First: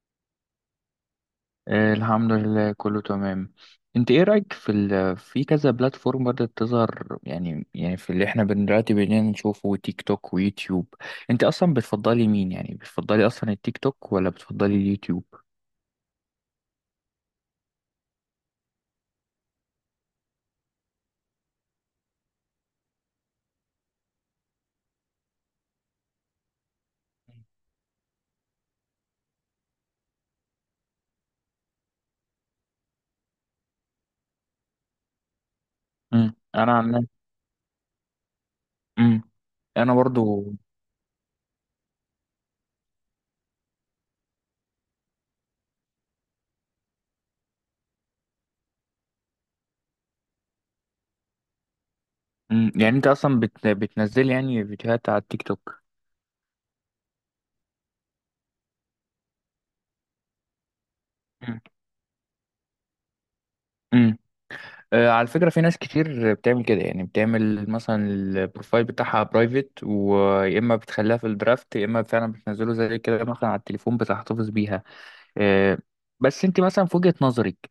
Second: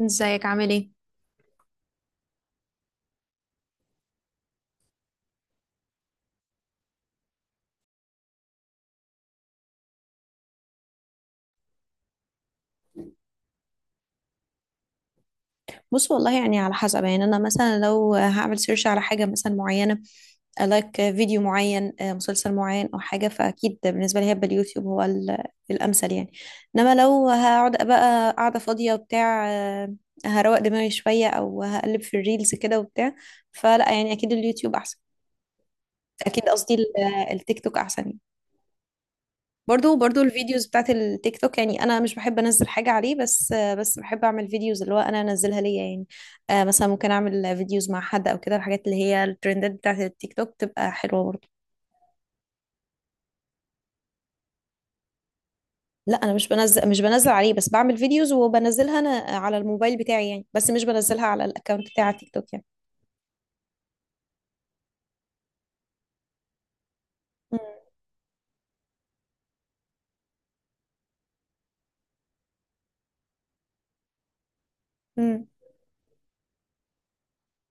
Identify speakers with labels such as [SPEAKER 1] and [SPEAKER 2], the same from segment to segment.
[SPEAKER 1] ازيك، عامل ايه؟
[SPEAKER 2] آه، الحمد لله كله تمام. انت ايه رأيك في كذا بلاتفورم بدأت تظهر يعني في اللي احنا دلوقتي بقينا نشوفه، تيك توك ويوتيوب؟ انت اصلا بتفضلي مين، يعني بتفضلي اصلا التيك توك ولا بتفضلي اليوتيوب؟
[SPEAKER 1] بص، والله يعني على حسب. يعني انا مثلا لو هعمل سيرش على حاجه مثلا معينه، لايك فيديو معين، مسلسل معين او حاجه، فاكيد بالنسبه لي هيبقى اليوتيوب هو الامثل يعني. انما لو هقعد بقى قاعده فاضيه وبتاع، هروق دماغي شويه او هقلب في الريلز كده وبتاع، فلا، يعني اكيد اليوتيوب احسن. اكيد
[SPEAKER 2] انا
[SPEAKER 1] قصدي
[SPEAKER 2] عن
[SPEAKER 1] ال-
[SPEAKER 2] نفسي-
[SPEAKER 1] التيك توك احسن يعني.
[SPEAKER 2] امم انا
[SPEAKER 1] برضو
[SPEAKER 2] برضو.
[SPEAKER 1] الفيديوز بتاعت التيك توك، يعني انا مش بحب انزل حاجه عليه، بس بحب اعمل فيديوز اللي هو انا انزلها ليا يعني. مثلا ممكن اعمل فيديوز مع حد او كده، الحاجات اللي هي الترندات بتاعت التيك توك تبقى حلوه برضو.
[SPEAKER 2] يعني انت اصلا بتنزلي يعني فيديوهات على التيك توك؟
[SPEAKER 1] لا، انا مش بنزل، عليه، بس بعمل فيديوز وبنزلها انا على الموبايل بتاعي يعني، بس مش بنزلها على الاكونت بتاع التيك توك يعني.
[SPEAKER 2] امم. على فكرة، في ناس كتير بتعمل كده، يعني بتعمل مثلا البروفايل بتاعها برايفت، ويا إما بتخليها في الدرافت يا إما فعلا بتنزله زي كده مثلا على التليفون بتحتفظ بيها.
[SPEAKER 1] مم.
[SPEAKER 2] آه، بس أنت مثلا، في وجهة نظرك،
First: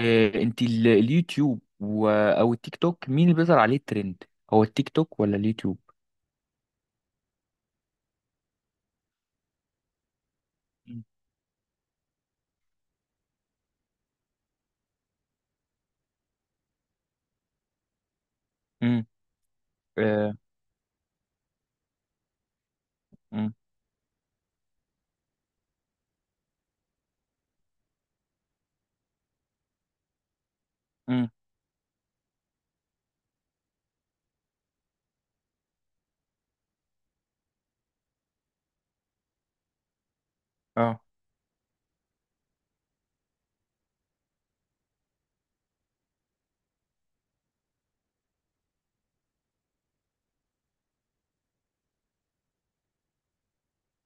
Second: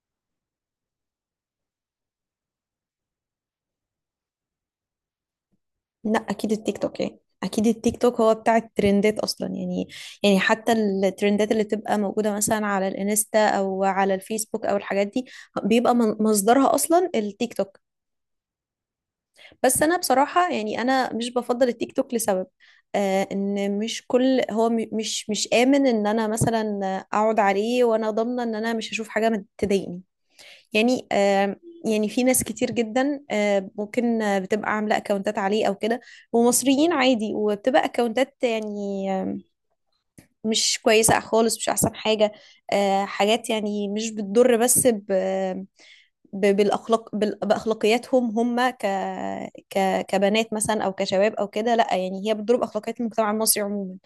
[SPEAKER 2] أنت اليوتيوب أو التيك توك، مين اللي بيظهر عليه الترند، هو التيك توك ولا اليوتيوب؟
[SPEAKER 1] لا اكيد التيك توك، يعني اكيد التيك توك هو بتاع الترندات اصلا يعني. يعني حتى
[SPEAKER 2] مم.
[SPEAKER 1] الترندات اللي تبقى موجوده مثلا على الانستا او على الفيسبوك او الحاجات دي بيبقى مصدرها اصلا التيك توك.
[SPEAKER 2] مم.
[SPEAKER 1] بس انا
[SPEAKER 2] آه.
[SPEAKER 1] بصراحه، يعني انا مش بفضل التيك توك لسبب. آه،
[SPEAKER 2] مم.
[SPEAKER 1] ان مش كل هو مش امن ان انا مثلا اقعد عليه وانا ضامنه ان انا مش هشوف حاجه ما تضايقني يعني.
[SPEAKER 2] مم.
[SPEAKER 1] يعني في ناس كتير جدا، ممكن، بتبقى عاملة اكونتات عليه او كده، ومصريين عادي، وبتبقى اكونتات يعني مش
[SPEAKER 2] اه.
[SPEAKER 1] كويسة خالص، مش احسن حاجة. حاجات يعني مش بتضر، بس بالاخلاق، باخلاقياتهم هم كبنات مثلا، او كشباب، او كده. لا يعني هي بتضرب اخلاقيات المجتمع المصري عموما.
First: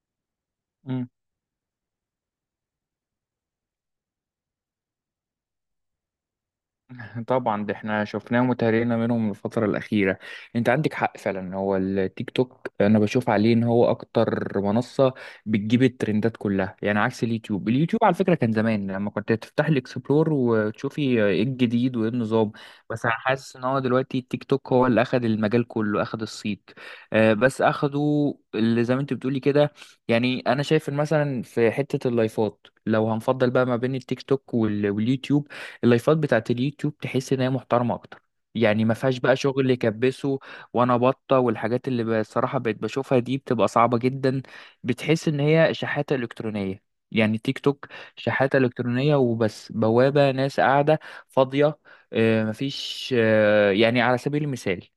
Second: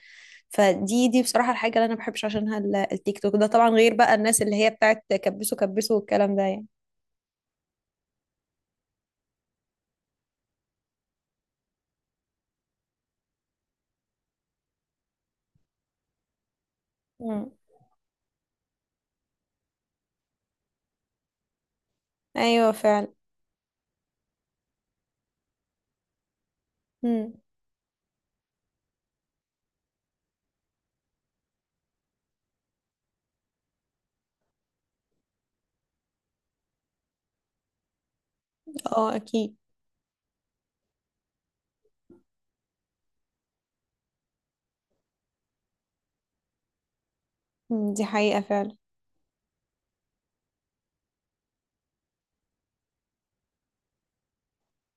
[SPEAKER 1] فدي بصراحة الحاجة اللي انا ما بحبش عشانها التيك توك ده، طبعا غير بقى الناس اللي هي بتاعت كبسوا كبسوا والكلام ده
[SPEAKER 2] طبعا ده احنا شفناه وتهرينا منهم الفترة الأخيرة. انت عندك حق فعلا، هو التيك توك انا بشوف عليه ان هو اكتر منصة بتجيب الترندات كلها، يعني عكس
[SPEAKER 1] يعني.
[SPEAKER 2] اليوتيوب. اليوتيوب على فكرة كان زمان لما كنت تفتح الاكسبلور وتشوفي ايه الجديد وايه النظام.
[SPEAKER 1] ايوه
[SPEAKER 2] بس
[SPEAKER 1] فعلا.
[SPEAKER 2] انا حاسس ان هو دلوقتي التيك توك هو اللي اخد المجال كله، اخد الصيت.
[SPEAKER 1] امم.
[SPEAKER 2] بس اخده اللي زي ما انت بتقولي كده. يعني انا شايف إن مثلا في حتة اللايفات، لو هنفضل بقى ما بين التيك توك واليوتيوب، اللايفات بتاعت اليوتيوب تحس ان هي محترمه اكتر. يعني ما
[SPEAKER 1] اه،
[SPEAKER 2] فيهاش بقى
[SPEAKER 1] اكيد.
[SPEAKER 2] شغل اللي كبسه وانا بطه، والحاجات اللي بصراحه بقيت بشوفها دي بتبقى صعبه جدا، بتحس ان هي شحاته الكترونيه. يعني تيك توك
[SPEAKER 1] مم. دي حقيقة
[SPEAKER 2] شحاته
[SPEAKER 1] فعلا.
[SPEAKER 2] الكترونيه وبس، بوابه ناس قاعده فاضيه. مفيش. يعني على سبيل المثال،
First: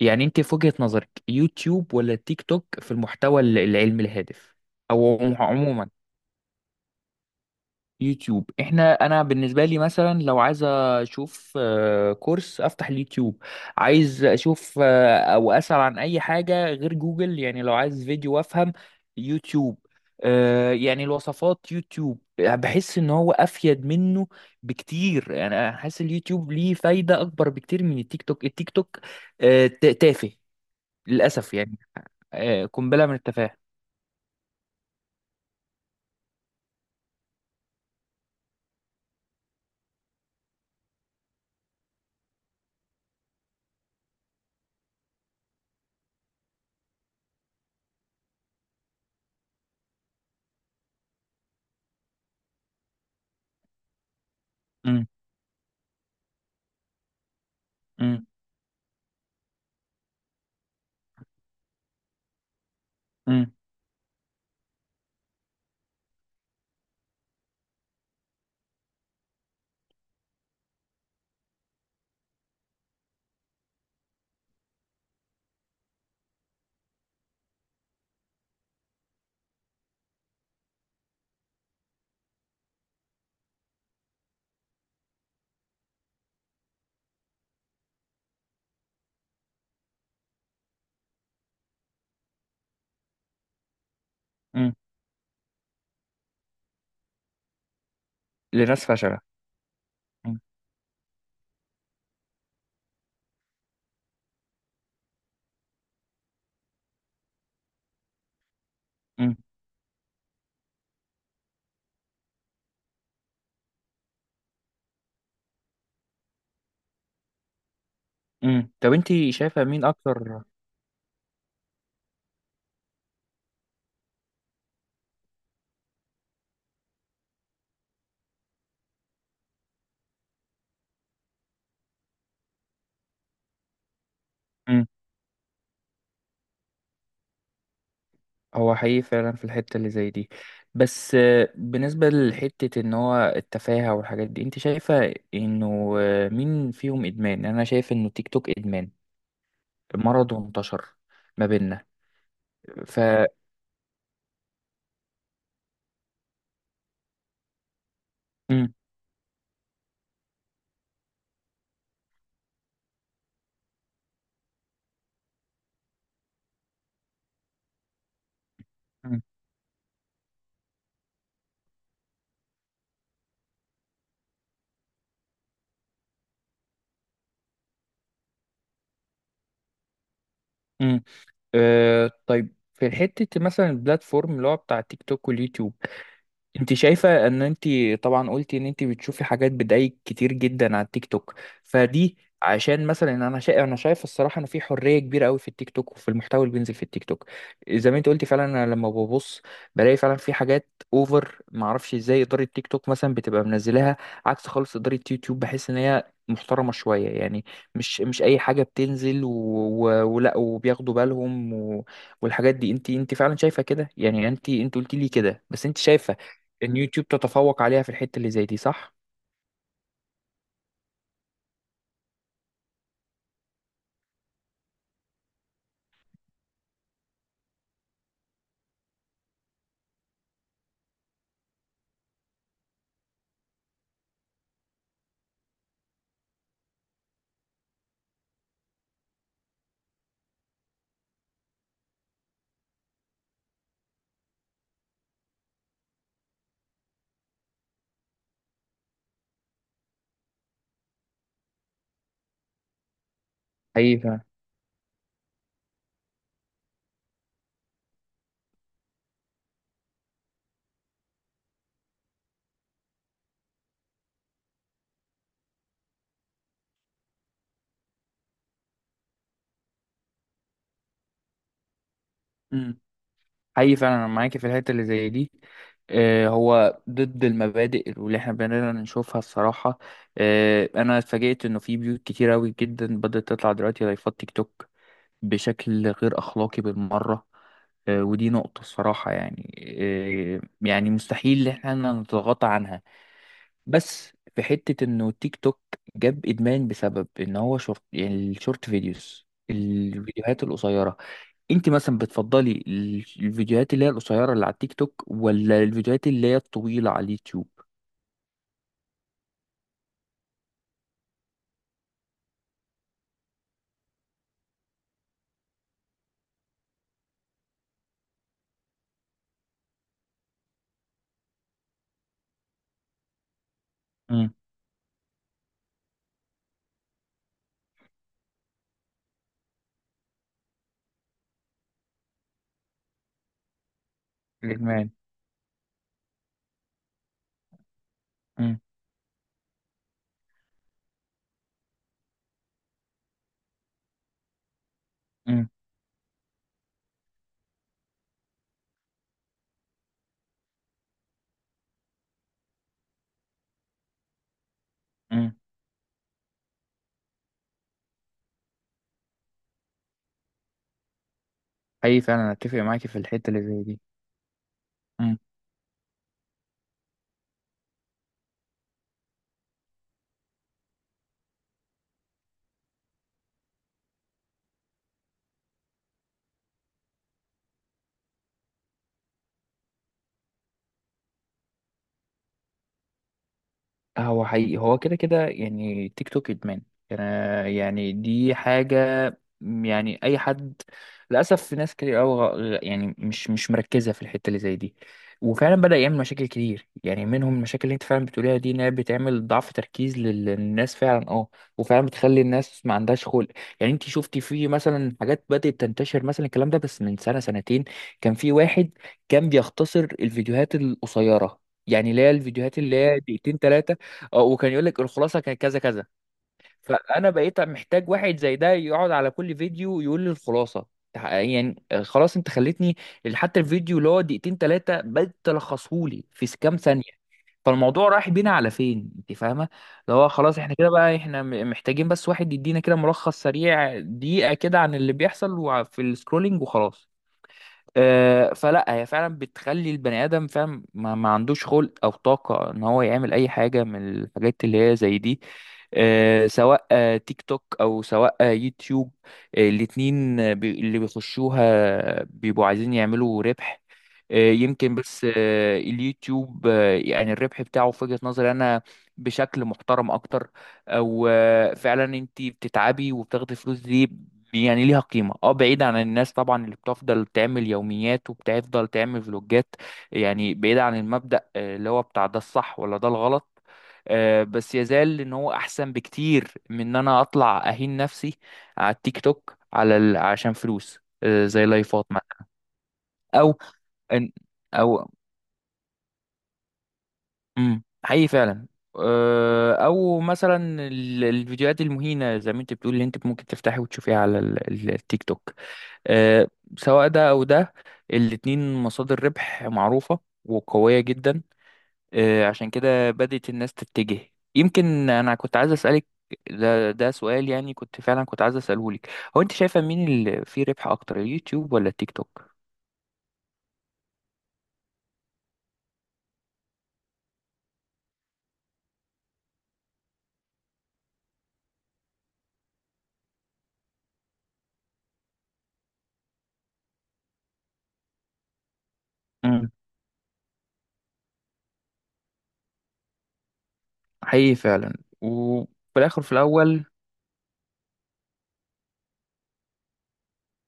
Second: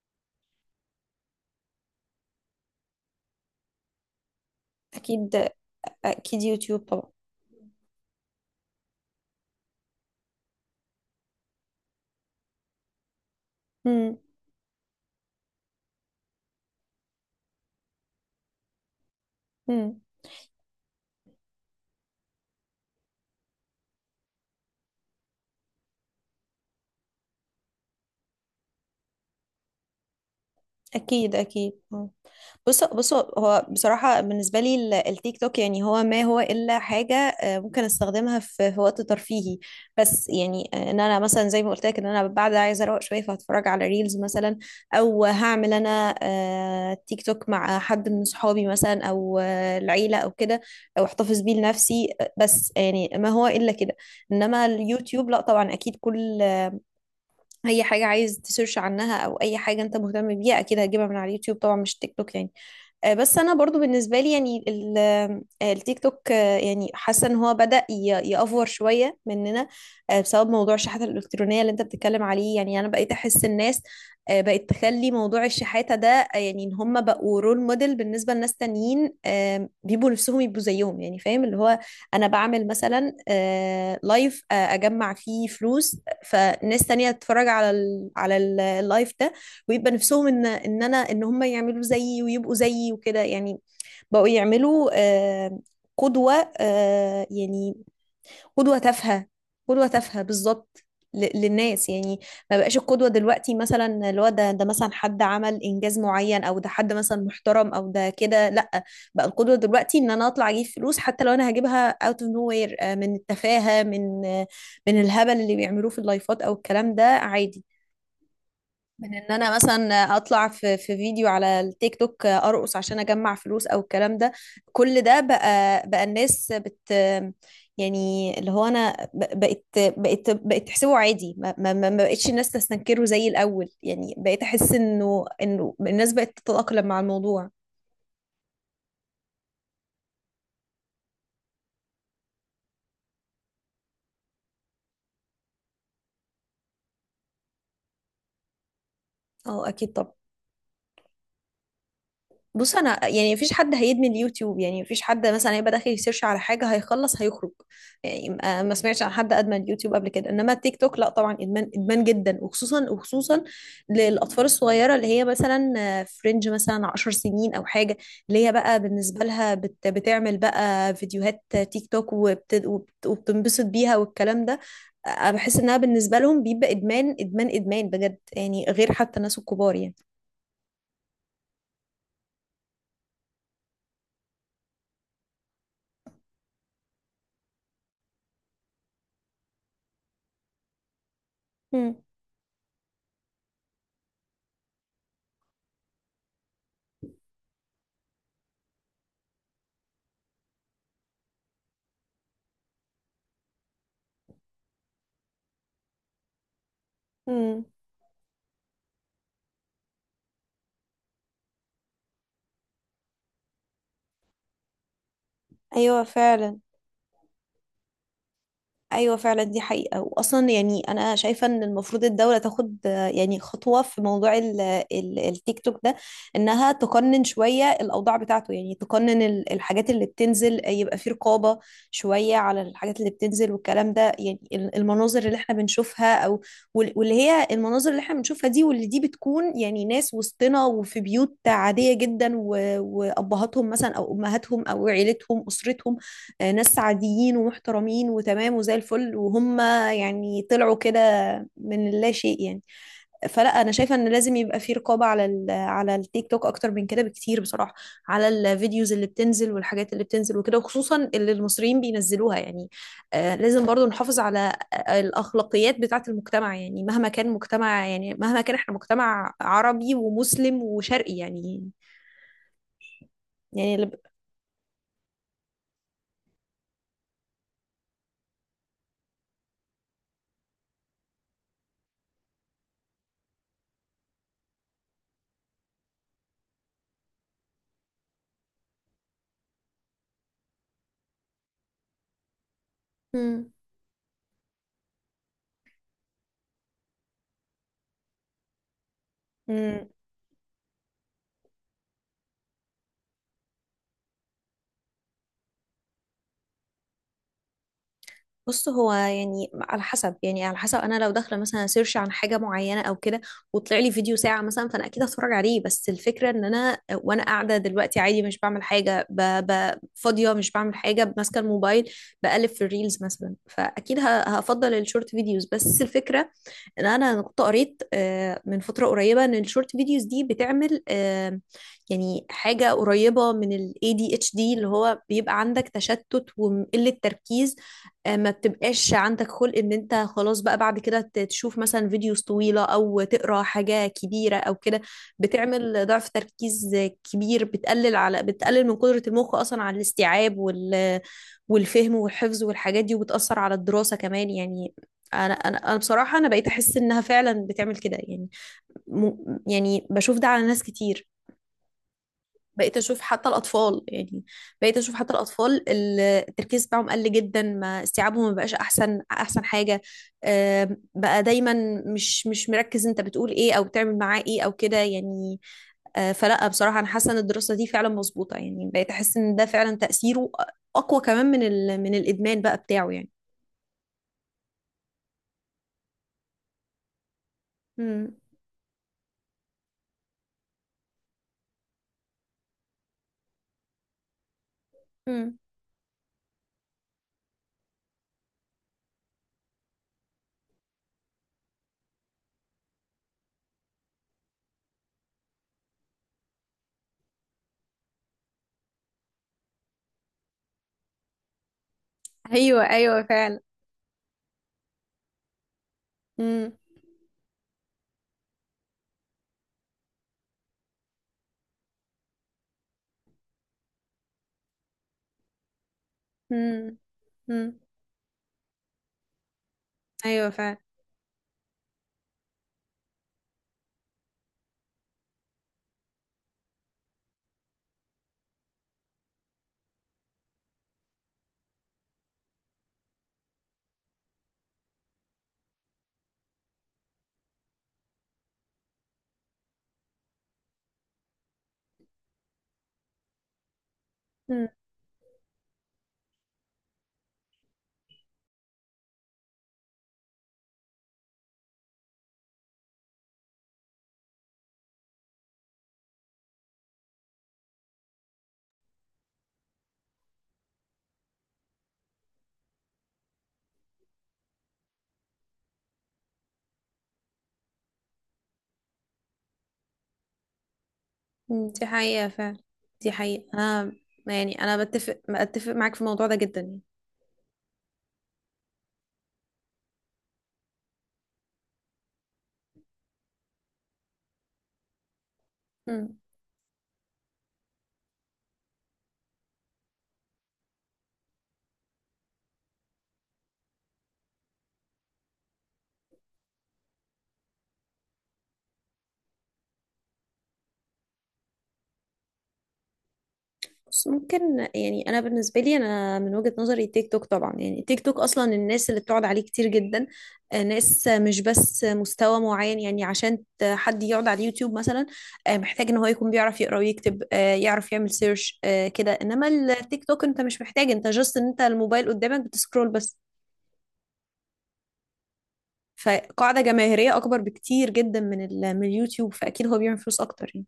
[SPEAKER 2] يعني انت في وجهه نظرك، يوتيوب ولا تيك توك في المحتوى العلمي الهادف او
[SPEAKER 1] اكيد،
[SPEAKER 2] عموما؟
[SPEAKER 1] اكيد يوتيوب طبعا.
[SPEAKER 2] يوتيوب. احنا انا بالنسبه لي مثلا لو عايز اشوف كورس، افتح اليوتيوب.
[SPEAKER 1] امم.
[SPEAKER 2] عايز اشوف او اسال عن اي حاجه غير جوجل، يعني لو عايز فيديو افهم، يوتيوب.
[SPEAKER 1] امم.
[SPEAKER 2] يعني الوصفات، يوتيوب. بحس ان هو افيد منه بكتير، يعني انا حاسس اليوتيوب ليه فايده اكبر بكتير من التيك توك. التيك توك تافه،
[SPEAKER 1] اكيد،
[SPEAKER 2] للاسف
[SPEAKER 1] اكيد
[SPEAKER 2] يعني.
[SPEAKER 1] آه. بص
[SPEAKER 2] قنبله
[SPEAKER 1] بص،
[SPEAKER 2] من التفاهه.
[SPEAKER 1] هو بصراحة بالنسبة لي التيك توك يعني هو ما هو إلا حاجة، ممكن استخدمها في وقت ترفيهي بس، يعني ان انا مثلا زي ما قلت لك ان انا بعد عايزة اروق شوية فهتفرج على ريلز مثلا، او هعمل انا تيك توك مع حد من صحابي مثلا، او العيلة او كده، او احتفظ بيه لنفسي بس، يعني ما هو إلا كده. انما
[SPEAKER 2] م-
[SPEAKER 1] اليوتيوب لا، طبعا اكيد كل اي حاجة
[SPEAKER 2] م-
[SPEAKER 1] عايز تسيرش عنها، او اي حاجة انت مهتم بيها، اكيد هتجيبها من على اليوتيوب طبعا مش تيك توك يعني. بس
[SPEAKER 2] م-
[SPEAKER 1] انا برضو بالنسبه لي يعني التيك توك، يعني حاسه ان هو بدأ يأفور شويه مننا، بسبب موضوع الشحاته الالكترونيه اللي انت بتتكلم عليه. يعني انا بقيت احس الناس بقت تخلي موضوع الشحاته ده، يعني ان هم بقوا رول موديل بالنسبه لناس تانيين، بيبقوا نفسهم يبقوا زيهم، يعني فاهم اللي هو انا بعمل مثلا لايف، اجمع فيه فلوس، فناس تانية تتفرج على اللايف ده، ويبقى نفسهم ان ان انا ان هم يعملوا زيي ويبقوا زيي وكده يعني. بقوا
[SPEAKER 2] م.
[SPEAKER 1] يعملوا قدوة، يعني قدوة
[SPEAKER 2] لناس فشله.
[SPEAKER 1] تافهة. قدوة تافهة
[SPEAKER 2] م-
[SPEAKER 1] بالظبط، للناس يعني. ما بقاش القدوة دلوقتي مثلا اللي هو ده، مثلا حد عمل إنجاز معين، أو ده حد مثلا محترم، أو ده كده، لأ. بقى
[SPEAKER 2] م.
[SPEAKER 1] القدوة دلوقتي إن أنا أطلع أجيب فلوس، حتى لو أنا هجيبها out of nowhere، من التفاهة، من الهبل اللي بيعملوه في اللايفات، أو الكلام ده عادي،
[SPEAKER 2] طب انت
[SPEAKER 1] من ان انا
[SPEAKER 2] شايفة مين
[SPEAKER 1] مثلا
[SPEAKER 2] اكتر؟
[SPEAKER 1] اطلع في فيديو على التيك توك ارقص عشان اجمع فلوس، او الكلام ده. كل ده بقى الناس يعني اللي هو انا بقيت تحسبه عادي. ما بقتش الناس تستنكره زي الاول، يعني بقيت احس
[SPEAKER 2] امم.
[SPEAKER 1] انه الناس بقت تتأقلم مع الموضوع.
[SPEAKER 2] هو حقيقي فعلا، في الحتة اللي زي دي. بس بالنسبة لحتة ان هو التفاهة والحاجات دي، انت شايفة انه مين فيهم ادمان؟ يعني انا شايف انه تيك توك ادمان،
[SPEAKER 1] اه اكيد طبعا.
[SPEAKER 2] مرض وانتشر ما بيننا
[SPEAKER 1] بص،
[SPEAKER 2] ف
[SPEAKER 1] انا يعني مفيش حد هيدمن اليوتيوب، يعني مفيش حد مثلا هيبقى داخل يسيرش على حاجه هيخلص هيخرج. يعني ما
[SPEAKER 2] امم.
[SPEAKER 1] سمعتش عن حد ادمن اليوتيوب قبل كده، انما التيك توك لا طبعا، ادمان، ادمان جدا، وخصوصا وخصوصا للاطفال الصغيره اللي هي مثلا فرنج مثلا 10 سنين او حاجه، اللي هي بقى
[SPEAKER 2] امم.
[SPEAKER 1] بالنسبه لها بتعمل بقى فيديوهات تيك توك، وبتنبسط بيها والكلام ده. بحس انها بالنسبه لهم بيبقى ادمان، ادمان، ادمان بجد يعني، غير حتى الناس الكبار يعني.
[SPEAKER 2] امم. طيب في حتة مثلا البلاتفورم اللي هو بتاع تيك توك واليوتيوب، انت شايفة ان انت طبعا قلتي ان انت بتشوفي حاجات بدايق كتير جدا على التيك توك
[SPEAKER 1] مم.
[SPEAKER 2] فدي. عشان مثلا انا شايف الصراحة ان في حرية كبيرة قوي في التيك توك وفي المحتوى اللي بينزل في التيك توك، زي ما انت قلتي فعلا. انا لما ببص بلاقي فعلا في حاجات اوفر، ما اعرفش ازاي ادارة تيك توك مثلا بتبقى منزلاها، عكس خالص ادارة يوتيوب، بحس ان هي محترمة شوية. يعني
[SPEAKER 1] مم.
[SPEAKER 2] مش أي حاجة بتنزل ولا، وبياخدوا بالهم والحاجات دي. انت فعلا شايفة كده، يعني انت قلتي لي كده، بس انت
[SPEAKER 1] ايوه
[SPEAKER 2] شايفة
[SPEAKER 1] فعلا.
[SPEAKER 2] ان يوتيوب تتفوق عليها في الحتة اللي زي دي، صح؟
[SPEAKER 1] ايوه فعلا، دي حقيقه. واصلا يعني انا شايفه ان المفروض الدوله تاخد يعني خطوه في موضوع التيك توك ده، انها تقنن شويه الاوضاع بتاعته. يعني تقنن الحاجات اللي بتنزل، يبقى في رقابه شويه على الحاجات اللي بتنزل والكلام ده. يعني المناظر اللي احنا بنشوفها، او واللي هي المناظر اللي احنا بنشوفها دي، واللي دي بتكون يعني ناس وسطنا وفي بيوت عاديه جدا، وابهاتهم مثلا او امهاتهم او عيلتهم اسرتهم، ناس عاديين ومحترمين وتمام وزي الفل، وهم يعني طلعوا كده من اللا شيء يعني. فلا، انا شايفه
[SPEAKER 2] حقيقي
[SPEAKER 1] ان
[SPEAKER 2] فعلا.
[SPEAKER 1] لازم يبقى في رقابه على ال على التيك توك اكتر من كده بكتير بصراحه، على الفيديوز اللي بتنزل والحاجات اللي بتنزل وكده، وخصوصا اللي المصريين بينزلوها يعني. لازم برضو نحافظ على الاخلاقيات بتاعه المجتمع، يعني مهما كان مجتمع، يعني مهما كان احنا مجتمع عربي ومسلم وشرقي يعني
[SPEAKER 2] امم. حقيقي
[SPEAKER 1] يعني
[SPEAKER 2] فعلا، انا معاكي في الحتة اللي زي دي. هو ضد المبادئ واللي احنا بنقدر نشوفها الصراحة. انا اتفاجئت انه في بيوت كتير اوي جدا بدأت تطلع دلوقتي لايفات تيك توك بشكل غير اخلاقي بالمرة. ودي نقطة الصراحة يعني. آه، يعني مستحيل ان احنا نتغاضى عنها.
[SPEAKER 1] مم.
[SPEAKER 2] بس في حتة انه تيك توك جاب ادمان بسبب ان هو شورت، يعني الشورت فيديوز،
[SPEAKER 1] مم.
[SPEAKER 2] الفيديوهات القصيرة. انت مثلا بتفضلي الفيديوهات اللي هي القصيرة اللي على التيك توك ولا الفيديوهات اللي هي الطويلة على اليوتيوب؟
[SPEAKER 1] بص هو يعني على حسب، يعني على حسب انا لو داخله مثلا سيرش عن حاجه معينه او كده وطلع لي فيديو ساعه مثلا، فانا اكيد هتفرج عليه. بس الفكره ان انا وانا قاعده دلوقتي عادي مش بعمل حاجه، فاضيه مش بعمل حاجه، ماسكه الموبايل بقلب في الريلز مثلا، فاكيد ه...
[SPEAKER 2] امم.
[SPEAKER 1] هفضل الشورت فيديوز. بس الفكره ان انا كنت قريت من فتره قريبه ان الشورت فيديوز دي بتعمل، يعني حاجه قريبه من ال ADHD، اللي
[SPEAKER 2] الادمان.
[SPEAKER 1] هو بيبقى عندك تشتت وقله تركيز. ما
[SPEAKER 2] امم.
[SPEAKER 1] بتبقاش عندك خلق ان انت خلاص بقى بعد كده تشوف مثلا فيديوز طويلة، او تقرا حاجة كبيرة او كده.
[SPEAKER 2] امم.
[SPEAKER 1] بتعمل ضعف تركيز كبير، بتقلل من قدرة المخ اصلا على الاستيعاب والفهم والحفظ والحاجات دي، وبتأثر على الدراسة كمان يعني. انا
[SPEAKER 2] امم.
[SPEAKER 1] انا انا بصراحة انا بقيت احس انها فعلا بتعمل كده يعني. م... يعني بشوف ده على ناس كتير.
[SPEAKER 2] حقيقي فعلا، أنا اتفق
[SPEAKER 1] بقيت
[SPEAKER 2] معاكي في
[SPEAKER 1] اشوف حتى
[SPEAKER 2] الحته اللي زي
[SPEAKER 1] الاطفال يعني، بقيت اشوف حتى
[SPEAKER 2] دي.
[SPEAKER 1] الاطفال التركيز بتاعهم قل جدا، ما استيعابهم ما بقاش احسن حاجه. بقى دايما مش مركز انت بتقول ايه او بتعمل معاه ايه او كده يعني. فلا، بصراحه انا حاسه ان الدراسه دي فعلا مظبوطه. يعني بقيت احس ان ده فعلا تاثيره اقوى كمان من من الادمان بقى بتاعه يعني.
[SPEAKER 2] هو حقيقي، هو كده كده، يعني تيك توك ادمان. يعني
[SPEAKER 1] امم.
[SPEAKER 2] دي حاجه يعني اي حد، للاسف في ناس كتير قوي، يعني مش مركزه في الحته اللي زي دي،
[SPEAKER 1] امم.
[SPEAKER 2] وفعلا بدا يعمل مشاكل كتير. يعني منهم المشاكل اللي انت فعلا بتقوليها دي، انها بتعمل ضعف تركيز للناس فعلا، اه. وفعلا بتخلي الناس ما عندهاش خلق. يعني انت شفتي في مثلا حاجات بدات تنتشر مثلا الكلام ده بس من سنه سنتين، كان في واحد كان بيختصر الفيديوهات القصيره، يعني اللي هي الفيديوهات
[SPEAKER 1] ايوه،
[SPEAKER 2] اللي هي
[SPEAKER 1] ايوه
[SPEAKER 2] دقيقتين
[SPEAKER 1] فعلا.
[SPEAKER 2] تلاتة، اه، وكان يقول لك الخلاصه كانت كذا كذا.
[SPEAKER 1] امم.
[SPEAKER 2] فانا بقيت محتاج واحد زي ده يقعد على كل فيديو يقول لي الخلاصه. يعني خلاص انت خلتني حتى الفيديو اللي هو دقيقتين ثلاثه بقيت تلخصهولي في كام
[SPEAKER 1] امم.
[SPEAKER 2] ثانيه.
[SPEAKER 1] امم.
[SPEAKER 2] فالموضوع رايح بينا على فين، انت فاهمه؟ اللي هو
[SPEAKER 1] ايوه
[SPEAKER 2] خلاص احنا
[SPEAKER 1] فعلا.
[SPEAKER 2] كده بقى، احنا محتاجين بس واحد يدينا كده ملخص سريع، دقيقه كده عن اللي بيحصل في السكرولينج وخلاص. فلا، هي فعلا بتخلي البني ادم فاهم ما عندوش خلق او طاقه ان هو يعمل اي حاجه من الحاجات اللي هي زي دي. سواء تيك توك او سواء يوتيوب، الاتنين، اللي بيخشوها بيبقوا عايزين يعملوا ربح. يمكن بس اليوتيوب يعني الربح بتاعه، في وجهة نظري انا، بشكل محترم اكتر، او فعلا انت بتتعبي وبتاخدي فلوس دي، يعني ليها قيمة. اه، بعيد عن الناس طبعا اللي بتفضل تعمل يوميات وبتفضل تعمل فلوجات، يعني بعيد عن المبدأ اللي هو بتاع ده الصح ولا ده الغلط، بس يزال ان هو احسن بكتير من ان انا اطلع اهين نفسي على التيك توك على عشان فلوس، زي
[SPEAKER 1] مم، دي
[SPEAKER 2] لايفات
[SPEAKER 1] حقيقة
[SPEAKER 2] مثلا.
[SPEAKER 1] فعلا. دي حقيقة.
[SPEAKER 2] او
[SPEAKER 1] أنا
[SPEAKER 2] إن-
[SPEAKER 1] يعني أنا
[SPEAKER 2] او
[SPEAKER 1] بتفق معاك في الموضوع ده جدا يعني.
[SPEAKER 2] حقيقي فعلا. او مثلا الفيديوهات المهينه زي ما انت بتقول، اللي انت ممكن تفتحي وتشوفيها على التيك توك.
[SPEAKER 1] مم.
[SPEAKER 2] آه، سواء ده او ده، الاتنين مصادر ربح معروفه وقويه جدا. عشان كده بدأت الناس تتجه. يمكن انا كنت عايز اسالك، ده سؤال يعني كنت فعلا كنت عايز اساله لك، هو انت شايفه مين اللي فيه ربح اكتر، اليوتيوب ولا التيك توك؟
[SPEAKER 1] بس ممكن يعني، أنا بالنسبة لي أنا من وجهة نظري تيك توك طبعا، يعني تيك توك أصلا الناس اللي بتقعد عليه كتير جدا، ناس مش بس مستوى معين. يعني عشان حد يقعد على اليوتيوب مثلا، محتاج إن هو يكون بيعرف يقرأ ويكتب، يعرف يعمل سيرش كده. إنما
[SPEAKER 2] امم،
[SPEAKER 1] التيك توك أنت مش محتاج، أنت جاست إن أنت الموبايل قدامك بتسكرول بس.
[SPEAKER 2] حقيقي فعلا. وفي الاخر في
[SPEAKER 1] فقاعدة
[SPEAKER 2] الاول.
[SPEAKER 1] جماهيرية أكبر بكتير جدا من من اليوتيوب، فأكيد هو بيعمل فلوس أكتر يعني.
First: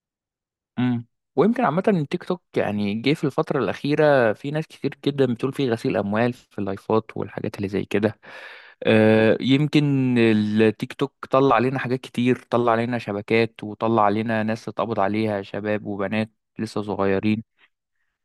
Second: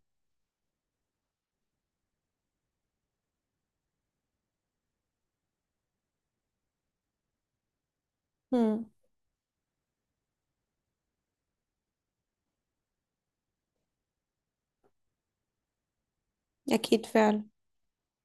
[SPEAKER 2] مم. ويمكن عامة تيك توك، يعني جه في الفترة الأخيرة في ناس كتير جدا بتقول فيه غسيل أموال في اللايفات والحاجات اللي زي كده.
[SPEAKER 1] امم.
[SPEAKER 2] يمكن التيك توك طلع علينا حاجات كتير، طلع علينا شبكات وطلع علينا ناس اتقبض عليها، شباب وبنات لسه
[SPEAKER 1] اكيد
[SPEAKER 2] صغيرين.
[SPEAKER 1] فعلا.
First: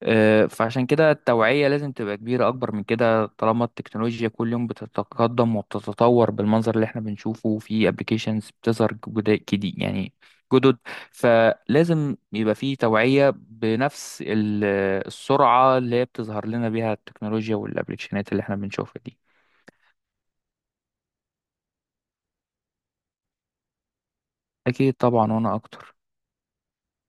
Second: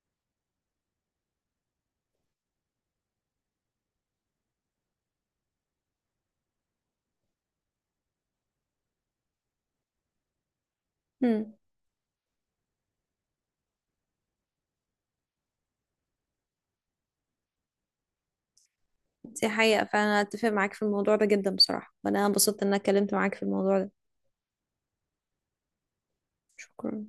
[SPEAKER 2] فعشان كده التوعية لازم تبقى كبيرة، أكبر من كده، طالما التكنولوجيا كل يوم بتتقدم وبتتطور، بالمنظر اللي احنا بنشوفه في ابلكيشنز بتظهر جديد يعني، جدد،
[SPEAKER 1] امم.
[SPEAKER 2] فلازم يبقى في توعية بنفس السرعة اللي هي بتظهر لنا بيها التكنولوجيا والابلكيشنات اللي احنا بنشوفها دي.
[SPEAKER 1] دي حقيقة. فأنا أتفق معاك في الموضوع ده جدا بصراحة. وأنا انبسطت إن أنا اتكلمت معاك في الموضوع ده.
[SPEAKER 2] أكيد طبعا، وأنا أكتر.
[SPEAKER 1] شكرا.